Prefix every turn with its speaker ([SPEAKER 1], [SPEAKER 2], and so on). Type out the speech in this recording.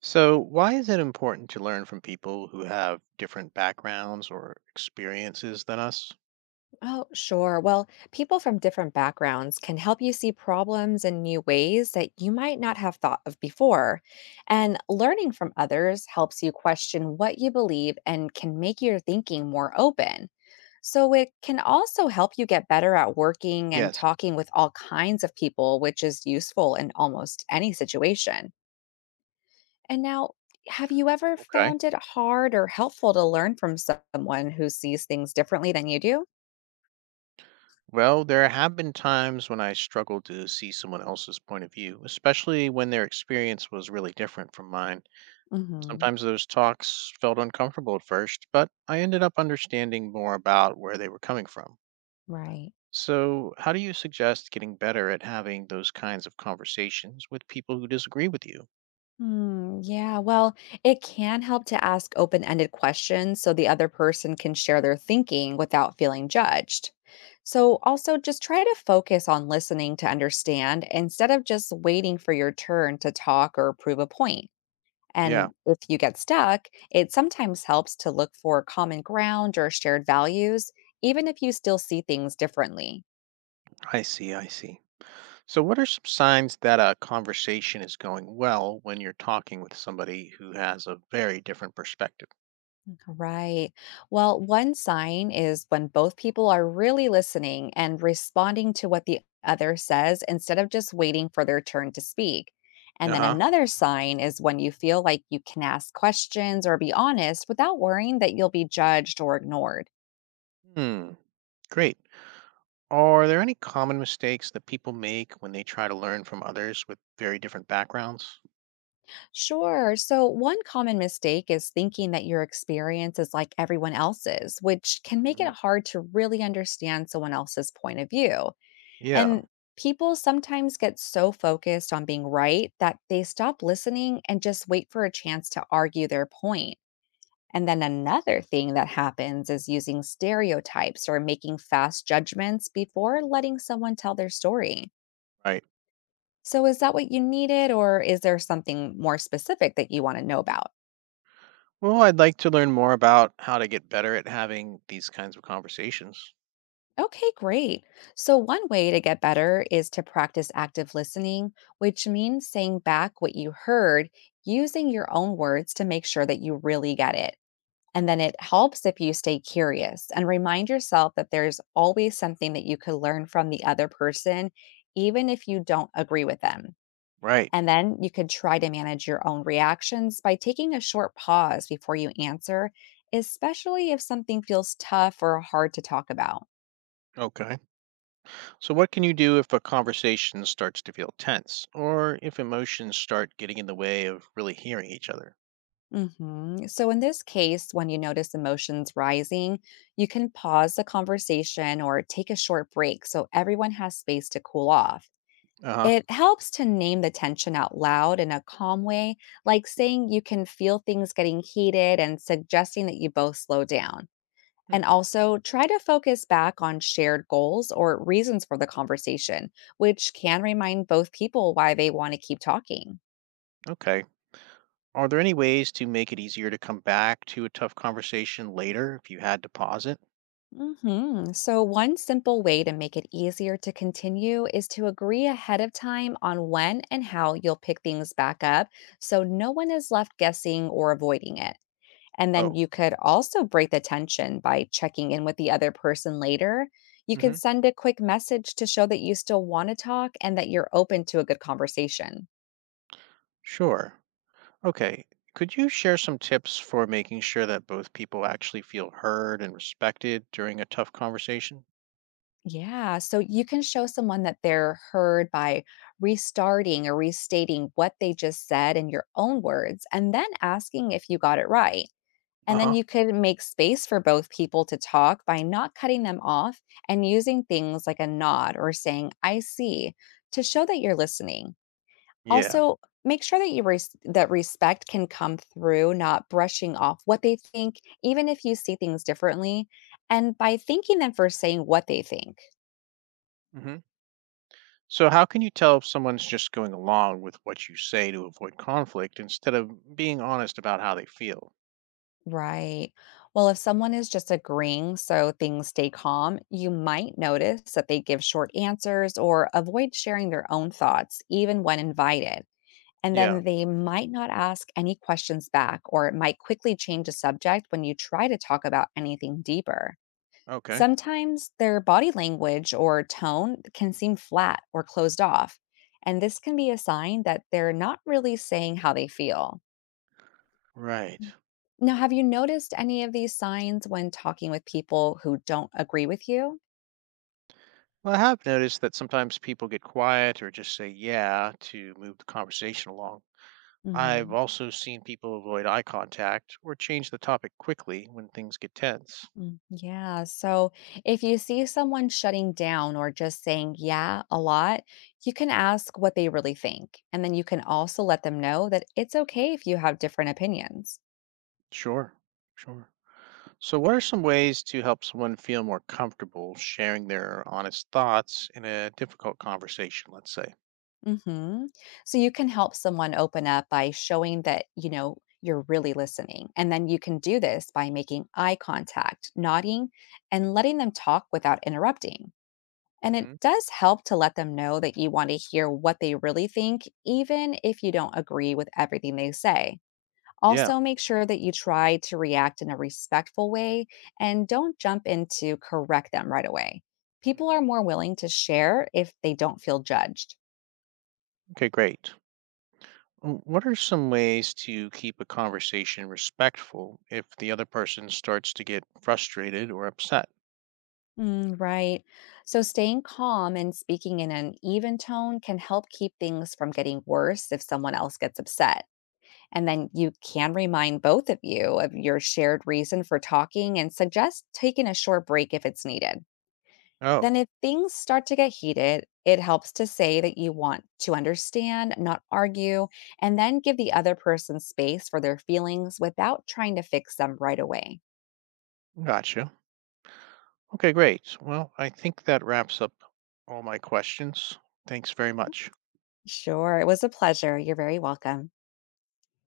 [SPEAKER 1] So, why is it important to learn from people who have different backgrounds or experiences than us?
[SPEAKER 2] Oh, sure. Well, people from different backgrounds can help you see problems in new ways that you might not have thought of before. And learning from others helps you question what you believe and can make your thinking more open. So, it can also help you get better at working and
[SPEAKER 1] Yes.
[SPEAKER 2] talking with all kinds of people, which is useful in almost any situation. And now, have you ever
[SPEAKER 1] Okay.
[SPEAKER 2] found it hard or helpful to learn from someone who sees things differently than you do?
[SPEAKER 1] Well, there have been times when I struggled to see someone else's point of view, especially when their experience was really different from mine.
[SPEAKER 2] hmm
[SPEAKER 1] Sometimes those talks felt uncomfortable at first, but I ended up understanding more about where they were coming from.
[SPEAKER 2] Right.
[SPEAKER 1] So, how do you suggest getting better at having those kinds of conversations with people who disagree with you?
[SPEAKER 2] Yeah, well, it can help to ask open ended questions so the other person can share their thinking without feeling judged. So, also just try to focus on listening to understand instead of just waiting for your turn to talk or prove a point.
[SPEAKER 1] Yeah,
[SPEAKER 2] And if you get stuck, it sometimes helps to look for common ground or shared values, even if you still see things differently.
[SPEAKER 1] I see, I see. So, what are some signs that a conversation is going well when you're talking with somebody who has a very different perspective?
[SPEAKER 2] Right. Well, one sign is when both people are really listening and responding to what the other says instead of just waiting for their turn to speak. And
[SPEAKER 1] Uh
[SPEAKER 2] then
[SPEAKER 1] huh.
[SPEAKER 2] another sign is when you feel like you can ask questions or be honest without worrying that you'll be judged or ignored.
[SPEAKER 1] Hmm. Great. Are there any common mistakes that people make when they try to learn from others with very different backgrounds?
[SPEAKER 2] Sure. So, one common mistake is thinking that your experience is like everyone else's, which can make it
[SPEAKER 1] Hmm.
[SPEAKER 2] hard to really understand someone else's point of view.
[SPEAKER 1] Yeah.
[SPEAKER 2] And people sometimes get so focused on being right that they stop listening and just wait for a chance to argue their point. And then another thing that happens is using stereotypes or making fast judgments before letting someone tell their story.
[SPEAKER 1] Right.
[SPEAKER 2] So, is that what you needed, or is there something more specific that you want to know about?
[SPEAKER 1] Well, I'd like to learn more about how to get better at having these kinds of conversations.
[SPEAKER 2] Okay, great. So, one way to get better is to practice active listening, which means saying back what you heard using your own words to make sure that you really get it. And then
[SPEAKER 1] Mm-hmm.
[SPEAKER 2] it helps if you stay curious and remind yourself that there's always something that you could learn from the other person, even if you don't agree with them.
[SPEAKER 1] Right.
[SPEAKER 2] And then you could try to manage your own reactions by taking a short pause before you answer, especially if something feels tough or hard to talk about.
[SPEAKER 1] Okay. So, what can you do if a conversation starts to feel tense or if emotions start getting in the way of really hearing each other?
[SPEAKER 2] So, in this case, when you notice emotions rising, you can pause the conversation or take a short break so everyone has space to cool off.
[SPEAKER 1] Uh huh.
[SPEAKER 2] It helps to name the tension out loud in a calm way, like saying you can feel things getting heated and suggesting that you both slow down. And
[SPEAKER 1] Hmm.
[SPEAKER 2] also try to focus back on shared goals or reasons for the conversation, which can remind both people why they want to keep talking.
[SPEAKER 1] Okay. Are there any ways to make it easier to come back to a tough conversation later if you had to pause it?
[SPEAKER 2] So, one simple way to make it easier to continue is to agree ahead of time on when and how you'll pick things back up so no one is left guessing or avoiding it. And then
[SPEAKER 1] Oh,
[SPEAKER 2] you could also break the tension by checking in with the other person later. You
[SPEAKER 1] mm-hmm.
[SPEAKER 2] could send a quick message to show that you still want to talk and that you're open to a good conversation.
[SPEAKER 1] Sure. Okay. Could you share some tips for making sure that both people actually feel heard and respected during a tough conversation?
[SPEAKER 2] Yeah. So you can show someone that they're heard by restarting or restating what they just said in your own words and then asking if you got it right.
[SPEAKER 1] Uh
[SPEAKER 2] And then
[SPEAKER 1] huh.
[SPEAKER 2] you could make space for both people to talk by not cutting them off and using things like a nod or saying, I see, to show that you're listening.
[SPEAKER 1] Yeah.
[SPEAKER 2] Also, make sure that you that respect can come through not brushing off what they think even if you see things differently and by thanking them for saying what they think.
[SPEAKER 1] Mm hmm. So, how can you tell if someone's just going along with what you say to avoid conflict instead of being honest about how they feel?
[SPEAKER 2] Right. Well, if someone is just agreeing so things stay calm, you might notice that they give short answers or avoid sharing their own thoughts, even when invited. And
[SPEAKER 1] Yeah,
[SPEAKER 2] then they might not ask any questions back, or it might quickly change the subject when you try to talk about anything deeper.
[SPEAKER 1] okay.
[SPEAKER 2] Sometimes their body language or tone can seem flat or closed off. And this can be a sign that they're not really saying how they feel.
[SPEAKER 1] Right.
[SPEAKER 2] Now, have you noticed any of these signs when talking with people who don't agree with you?
[SPEAKER 1] Well, I have noticed that sometimes people get quiet or just say yeah to move the conversation along. I've
[SPEAKER 2] hmm
[SPEAKER 1] also seen people avoid eye contact or change the topic quickly when things get tense.
[SPEAKER 2] Yeah. So if you see someone shutting down or just saying, yeah, a lot, you can ask what they really think. And then you can also let them know that it's okay if you have different opinions.
[SPEAKER 1] Sure, sure. So, what are some ways to help someone feel more comfortable sharing their honest thoughts in a difficult conversation, let's say?
[SPEAKER 2] hmm So you can help someone open up by showing that, you know, you're really listening. And then you can do this by making eye contact, nodding, and letting them talk without interrupting. And it
[SPEAKER 1] Hmm.
[SPEAKER 2] does help to let them know that you want to hear what they really think, even if you don't agree with everything they say.
[SPEAKER 1] Yeah.
[SPEAKER 2] Also, make sure that you try to react in a respectful way and don't jump in to correct them right away. People are
[SPEAKER 1] Mhm.
[SPEAKER 2] more willing to share if they don't feel judged.
[SPEAKER 1] Okay, great. What are some ways to keep a conversation respectful if the other person starts to get frustrated or upset?
[SPEAKER 2] Right. So, staying calm and speaking in an even tone can help keep things from getting worse if someone else gets upset. And then you can remind both of you of your shared reason for talking and suggest taking a short break if it's needed. Then,
[SPEAKER 1] Oh,
[SPEAKER 2] if things start to get heated, it helps to say that you want to understand, not argue, and then give the other person space for their feelings without trying to fix them right away.
[SPEAKER 1] gotcha. Okay, great. Well, I think that wraps up all my questions. Thanks very much.
[SPEAKER 2] Sure, it was a pleasure. You're very welcome.